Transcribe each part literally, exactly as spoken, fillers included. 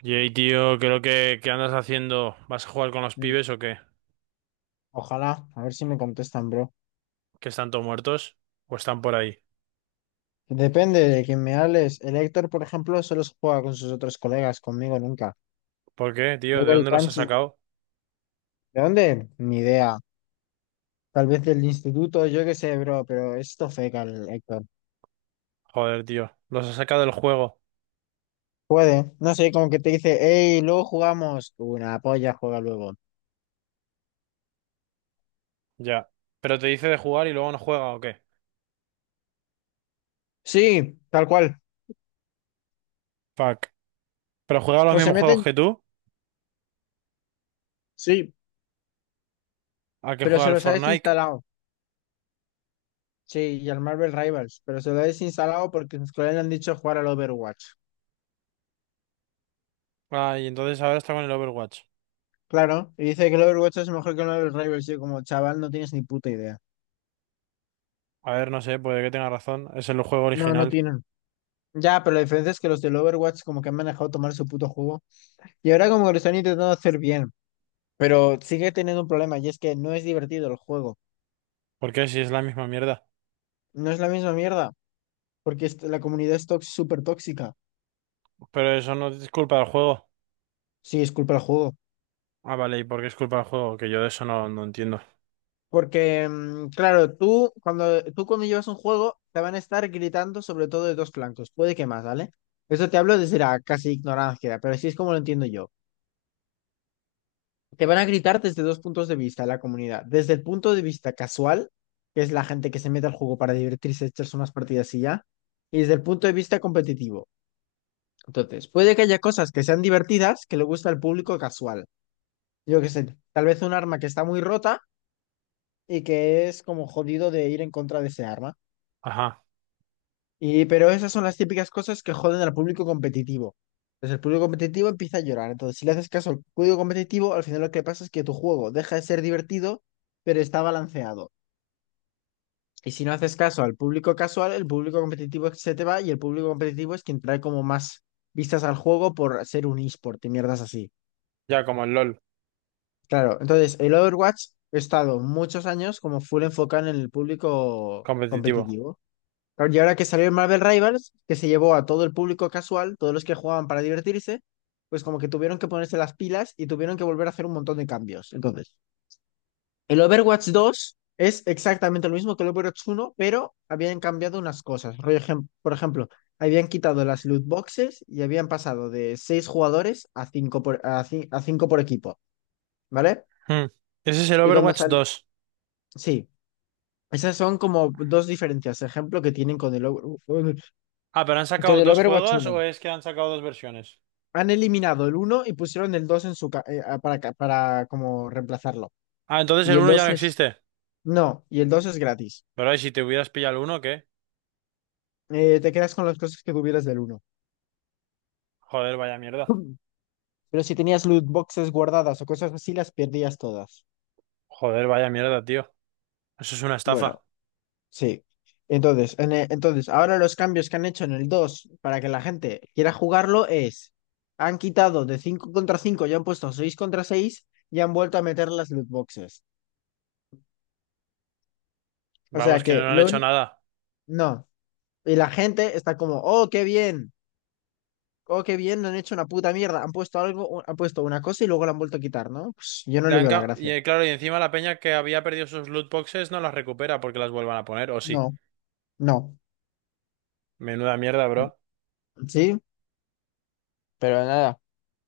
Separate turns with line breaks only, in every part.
Y Yey, tío, creo que ¿qué andas haciendo? ¿Vas a jugar con los
Mm,
pibes o qué?
Ojalá, a ver si me contestan, bro.
¿Que están todos muertos? ¿O están por ahí?
Depende de quién me hables. El Héctor, por ejemplo, solo se juega con sus otros colegas, conmigo nunca.
¿Por qué, tío? ¿De
Luego el
dónde los has
Panchi,
sacado?
¿de dónde? Ni idea. Tal vez del instituto, yo qué sé, bro, pero esto feca el Héctor.
Joder, tío. Los has sacado del juego.
Puede, no sé, como que te dice, hey, luego jugamos. Una polla juega luego.
Ya. ¿Pero te dice de jugar y luego no juega o qué?
Sí, tal cual.
Fuck. ¿Pero juega los
O se
mismos
meten,
juegos que tú?
sí,
¿A que
pero
juega
se
el
los ha
Fortnite?
desinstalado. Sí, y al Marvel Rivals, pero se lo ha desinstalado porque sus colegas le han dicho jugar al Overwatch.
Ah, y entonces ahora está con el Overwatch.
Claro, y dice que el Overwatch es mejor que el Marvel Rivals. Yo como chaval no tienes ni puta idea.
A ver, no sé, puede que tenga razón. Es el juego
No, no
original.
tienen. Ya, pero la diferencia es que los del Overwatch como que han manejado tomar su puto juego. Y ahora como que lo están intentando hacer bien. Pero sigue teniendo un problema y es que no es divertido el juego.
¿Por qué? Si es la misma mierda.
No es la misma mierda. Porque es- la comunidad es tox- súper tóxica.
Pero eso no es culpa del juego.
Sí, es culpa del juego.
Ah, vale, ¿y por qué es culpa del juego? Que yo de eso no, no entiendo.
Porque, mm, claro, tú cuando, tú cuando llevas un juego te van a estar gritando sobre todo de dos flancos. Puede que más, ¿vale? Eso te hablo desde la casi ignorancia, pero así es como lo entiendo yo. te van a gritar desde dos puntos de vista la comunidad. Desde el punto de vista casual, que es la gente que se mete al juego para divertirse, echarse unas partidas y ya, y desde el punto de vista competitivo. Entonces, puede que haya cosas que sean divertidas que le gusta al público casual. Yo qué sé, tal vez un arma que está muy rota y que es como jodido de ir en contra de ese arma.
Ajá.
Y, pero esas son las típicas cosas que joden al público competitivo. Entonces el público competitivo empieza a llorar. Entonces, si le haces caso al público competitivo, al final lo que pasa es que tu juego deja de ser divertido, pero está balanceado. Y si no haces caso al público casual, el público competitivo se te va y el público competitivo es quien trae como más vistas al juego por ser un eSport y mierdas así.
Ya, como el LOL.
Claro, entonces el Overwatch ha estado muchos años como full enfocado en el público
Competitivo.
competitivo. Claro, y ahora que salió el Marvel Rivals, que se llevó a todo el público casual, todos los que jugaban para divertirse, pues como que tuvieron que ponerse las pilas y tuvieron que volver a hacer un montón de cambios. Entonces. El Overwatch dos es exactamente lo mismo que el Overwatch uno, pero habían cambiado unas cosas. Rollo ejem- Por ejemplo, habían quitado las loot boxes y habían pasado de seis jugadores a cinco por, a ci- a cinco por equipo, ¿vale?
Hmm. Ese es el
Y cuando
Overwatch
sal...
dos.
Sí, esas son como dos diferencias, ejemplo, que tienen con el, Over-
Ah, pero ¿han
con
sacado
el
dos
Overwatch
juegos
uno.
o es que han sacado dos versiones?
Han eliminado el uno y pusieron el dos en su ca- eh, a- para, ca- para como reemplazarlo.
Ah, entonces
Y
el
el
uno ya
dos
no
es...
existe.
No, y el dos es gratis.
Pero ¿y si te hubieras pillado el uno, qué?
Eh, te quedas con las cosas que tuvieras del uno.
Joder, vaya mierda.
Pero si tenías loot boxes guardadas o cosas así, las perdías todas.
Joder, vaya mierda, tío. Eso es una estafa.
Bueno, sí. Entonces, en e- entonces, ahora los cambios que han hecho en el dos para que la gente quiera jugarlo es, han quitado de cinco contra cinco y han puesto seis contra seis y han vuelto a meter las loot boxes. O
Vamos,
sea
que
que
no han
lo
hecho
uni-
nada.
no. Y la gente está como, oh, qué bien, oh, qué bien, no han hecho una puta mierda. Han puesto algo, u- han puesto una cosa y luego la han vuelto a quitar, ¿no? Pues yo no
Le
le
han
veo la
ca- Y
gracia.
eh, claro, y encima la peña que había perdido sus loot boxes no las recupera porque las vuelvan a poner, o sí.
No, no.
Menuda mierda, bro.
Sí, pero nada.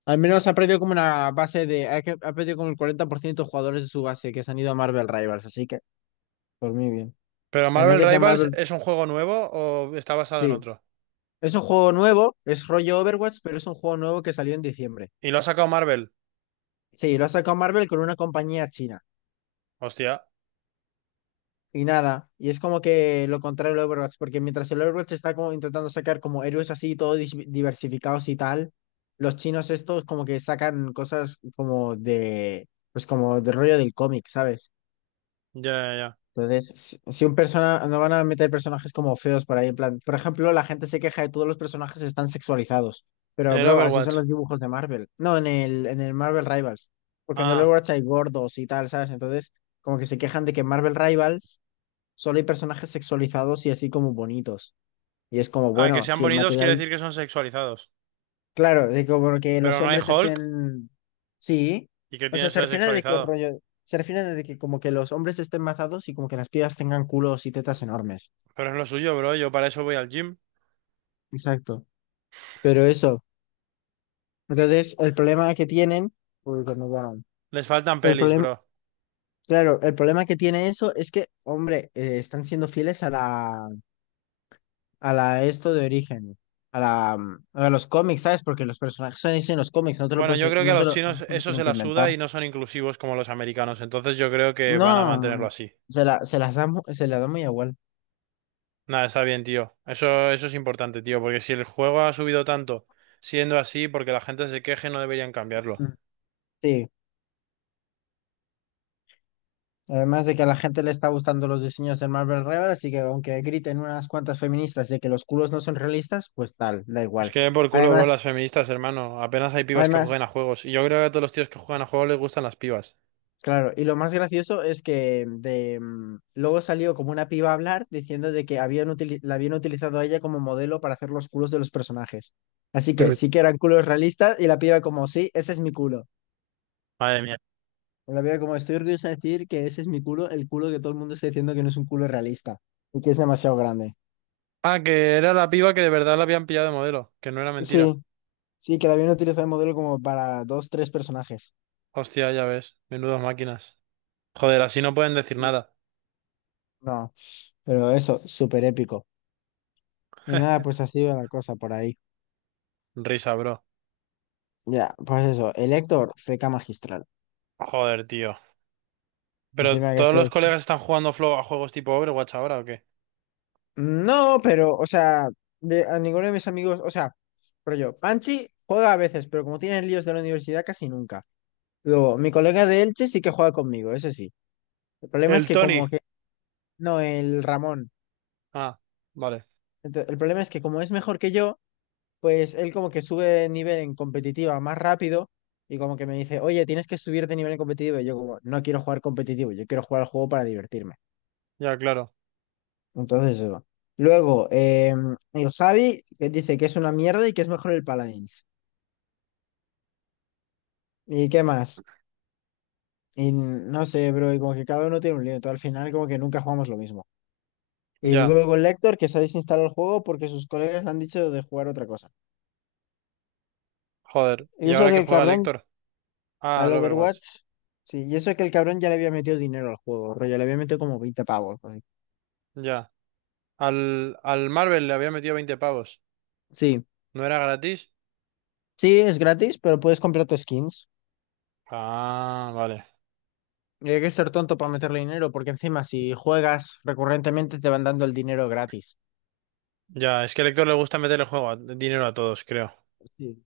Al menos ha perdido como una base de. Ha, que- ha perdido como el cuarenta por ciento de jugadores de su base que se han ido a Marvel Rivals, así que por mí bien.
Pero
Además
Marvel
de que
Rivals
Marvel.
es un juego nuevo o está basado en
Sí.
otro.
Es un juego nuevo, es rollo Overwatch, pero es un juego nuevo que salió en diciembre.
Y lo ha sacado Marvel.
Sí, lo ha sacado Marvel con una compañía china.
Hostia.
Y nada, y es como que lo contrario al Overwatch, porque mientras el Overwatch está como intentando sacar como héroes así, todos dis- diversificados y tal, los chinos estos como que sacan cosas como de, pues como de rollo del cómic, ¿sabes?
Ya, ya, ya.
Entonces, si si un persona, no van a meter personajes como feos por ahí, en plan, por ejemplo, la gente se queja de todos los personajes están sexualizados,
En
pero
el
bro, así son
Overwatch.
los dibujos de Marvel, no, en el, en el Marvel Rivals, porque en The
Ah.
Overwatch hay gordos y tal, ¿sabes? Entonces, como que se quejan de que en Marvel Rivals solo hay personajes sexualizados y así como bonitos, y es como,
Ah, que
bueno,
sean
si el
bonitos quiere
material,
decir que son sexualizados.
claro, de como que
Pero
los
no hay
hombres
Hulk.
estén, sí,
¿Y qué
o
tiene
sea,
eso
se
de
refieren de que
sexualizado?
rollo, se refieren de que como que los hombres estén mazados y como que las pibas tengan culos y tetas enormes.
Pero es lo suyo, bro. Yo para eso voy al gym.
Exacto. Pero eso, entonces el problema que tienen, uy, cuando van,
Les faltan
el
pelis,
problema,
bro.
claro, el problema que tiene eso es que, hombre, eh, están siendo fieles a la, a la esto de origen, a la, mm, a los cómics, ¿sabes? Porque los personajes son hechos en los cómics, no te lo
Bueno,
puedes,
yo
eh,
creo que a
no te
los
lo, no
chinos
te lo
eso se
tienen que
la suda
inventar.
y no son inclusivos como los americanos. Entonces yo creo que van a mantenerlo
No,
así.
se la, se las da, mu- se la da muy igual.
Nada, está bien, tío. Eso, eso es importante, tío. Porque si el juego ha subido tanto siendo así, porque la gente se queje, no deberían cambiarlo.
Mm. Sí. Además de que a la gente le está gustando los diseños de Marvel Rival, así que aunque griten unas cuantas feministas de que los culos no son realistas, pues tal, da
Es
igual.
que por culo, bro, las
Además,
feministas, hermano. Apenas hay pibas que
Además,
jueguen a juegos. Y yo creo que a todos los tíos que juegan a juegos les gustan las pibas.
claro, y lo más gracioso es que de, mm, luego salió como una piba a hablar diciendo de que habían utili- la habían utilizado a ella como modelo para hacer los culos de los personajes. Así que sí que eran culos realistas y la piba como, sí, ese es mi culo.
Madre mía.
Y La piba como, estoy orgullosa de decir que ese es mi culo, el culo que todo el mundo está diciendo que no es un culo realista y que es demasiado grande.
Ah, que era la piba que de verdad la habían pillado de modelo, que no era mentira.
Sí, sí, que la habían utilizado de modelo como para dos, tres personajes.
Hostia, ya ves, menudas máquinas. Joder, así no pueden decir
Sí.
nada.
No, pero eso, súper épico. Y nada, pues así va la cosa por ahí.
Risa, bro.
Ya, pues eso, el Héctor, feca magistral.
Joder, tío. ¿Pero
Encima que
todos los
ese.
colegas están jugando flow a juegos tipo Overwatch ahora o qué?
No, pero, o sea, de- a ninguno de mis amigos, o sea, rollo, Panchi juega a veces, pero como tiene líos de la universidad, casi nunca. Luego, mi colega de Elche sí que juega conmigo, eso sí. El problema es
El
que
Tony.
como que... No, el Ramón.
Ah, vale.
Ento- el problema es que como es mejor que yo, pues él como que sube de nivel en competitiva más rápido y como que me dice, oye, tienes que subir de nivel en competitivo. Y yo como, no quiero jugar competitivo, yo quiero jugar al juego para divertirme.
Ya, claro.
Entonces eso. Luego, eh, el Javi que dice que es una mierda y que es mejor el Paladins. ¿Y qué más? Y no sé, bro, y como que cada uno tiene un lío, todo al final como que nunca jugamos lo mismo. Y
Ya.
luego el Lector que se ha desinstalado el juego porque sus colegas le han dicho de jugar otra cosa.
Joder.
Y
¿Y
eso
ahora
que
qué
el
juega el
cabrón
Héctor? Ah,
al
al Overwatch.
Overwatch, sí, y eso que el cabrón ya le había metido dinero al juego, rollo, le había metido como veinte pavos. por ahí.
Ya. Al, al Marvel le había metido veinte pavos.
Sí,
¿No era gratis?
sí, es gratis, pero puedes comprarte skins.
Ah, vale.
Y hay que ser tonto para meterle dinero, porque encima si juegas recurrentemente te van dando el dinero gratis.
Ya, es que al Héctor le gusta meterle juego a- dinero a todos, creo.
Sí.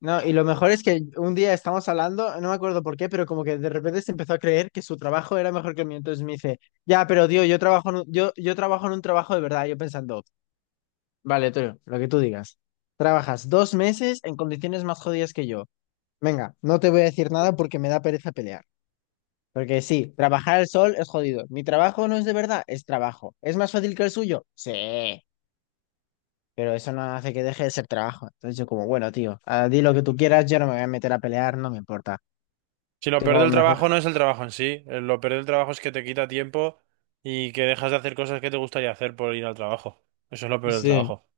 No, y lo mejor es que un día estamos hablando, no me acuerdo por qué, pero como que de repente se empezó a creer que su trabajo era mejor que el mío. Entonces me dice, ya, pero tío, yo trabajo en un, yo, yo trabajo en un trabajo de verdad. Yo pensando, vale, tío, lo que tú digas. Trabajas dos meses en condiciones más jodidas que yo. Venga, no te voy a decir nada porque me da pereza pelear. Porque sí, trabajar al sol es jodido. Mi trabajo no es de verdad, es trabajo. ¿Es más fácil que el suyo? Sí. pero eso no hace que deje de ser trabajo. Entonces yo como, bueno, tío, ah, di lo que tú quieras, yo no me voy a meter a pelear, no me importa.
Si lo peor
Tengo
del
mejor.
trabajo no es el trabajo en sí, eh, lo peor del trabajo es que te quita tiempo y que dejas de hacer cosas que te gustaría hacer por ir al trabajo. Eso es lo peor del
Sí,
trabajo.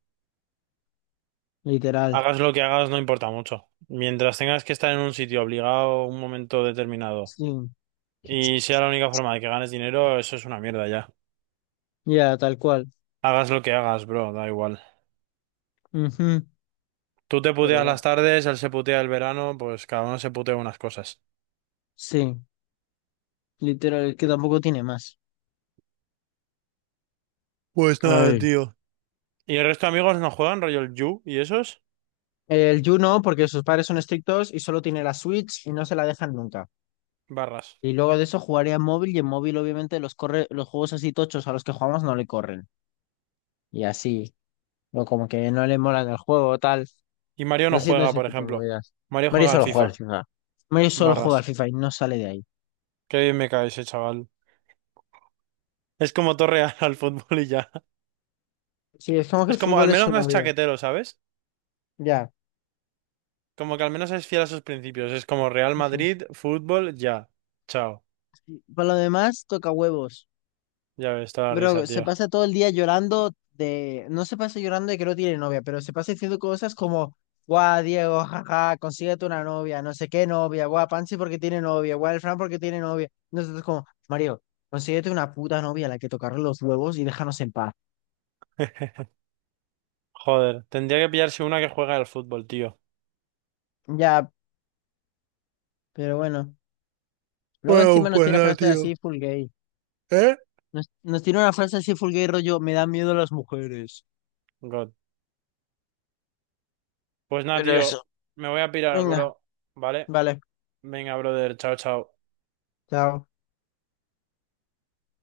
literal.
Hagas lo que hagas, no importa mucho. Mientras tengas que estar en un sitio obligado un momento determinado
Sí.
y sea la única forma de que ganes dinero, eso es una mierda ya.
Ya, tal cual.
Hagas lo que hagas, bro, da igual.
Ujú.
Tú te
Pero
puteas las
bueno,
tardes, él se putea el verano, pues cada uno se putea unas cosas.
sí, literal, es que tampoco tiene más.
Pues nada,
Ay.
tío. ¿Y el resto de amigos no juegan, rollo el Yu y esos?
El Yu no, porque sus padres son estrictos y solo tiene la Switch y no se la dejan nunca.
Barras.
Y luego de eso jugaría en móvil y en móvil obviamente los corre, los juegos así tochos a los que jugamos no le corren. Y así, o como que no le molan el juego o tal.
Y Mario no
haciendo
juega,
ese
por
tipo de
ejemplo.
movidas.
Mario
Mario
juega al
solo juega al
FIFA.
FIFA. Mario solo juega al
Barras.
FIFA y no sale de ahí.
Qué bien me cae ese chaval. Es como Torreal al fútbol y ya.
Sí, es como que el
Es como, al
fútbol es
menos
su
no es
novia.
chaquetero, ¿sabes?
Ya.
Como que al menos es fiel a sus principios. Es como Real
Sí.
Madrid, fútbol, ya. Chao.
Y Para lo demás, toca huevos.
Ya ves, toda la risa,
Pero se
tío.
pasa todo el día llorando de... No se pasa llorando de que no tiene novia, pero se pasa diciendo cosas como, guau, Diego, jaja, consíguete una novia, no sé qué novia, guau, Pansy porque tiene novia, guau, el Fran porque tiene novia. Nosotros como, Mario, consíguete una puta novia a la que tocarle los huevos y déjanos en paz.
Joder, tendría que pillarse una que juega al fútbol, tío.
Ya, pero bueno. Luego
Bueno,
encima nos
pues
tira
nada,
frases
tío.
así full gay.
¿Eh?
Nos, nos tiene una frase así fulgay rollo, me da miedo las mujeres.
God. Pues nada,
Era
tío.
eso.
Me voy a pirar,
Venga,
bro. ¿Vale?
vale.
Venga, brother. Chao, chao.
Chao.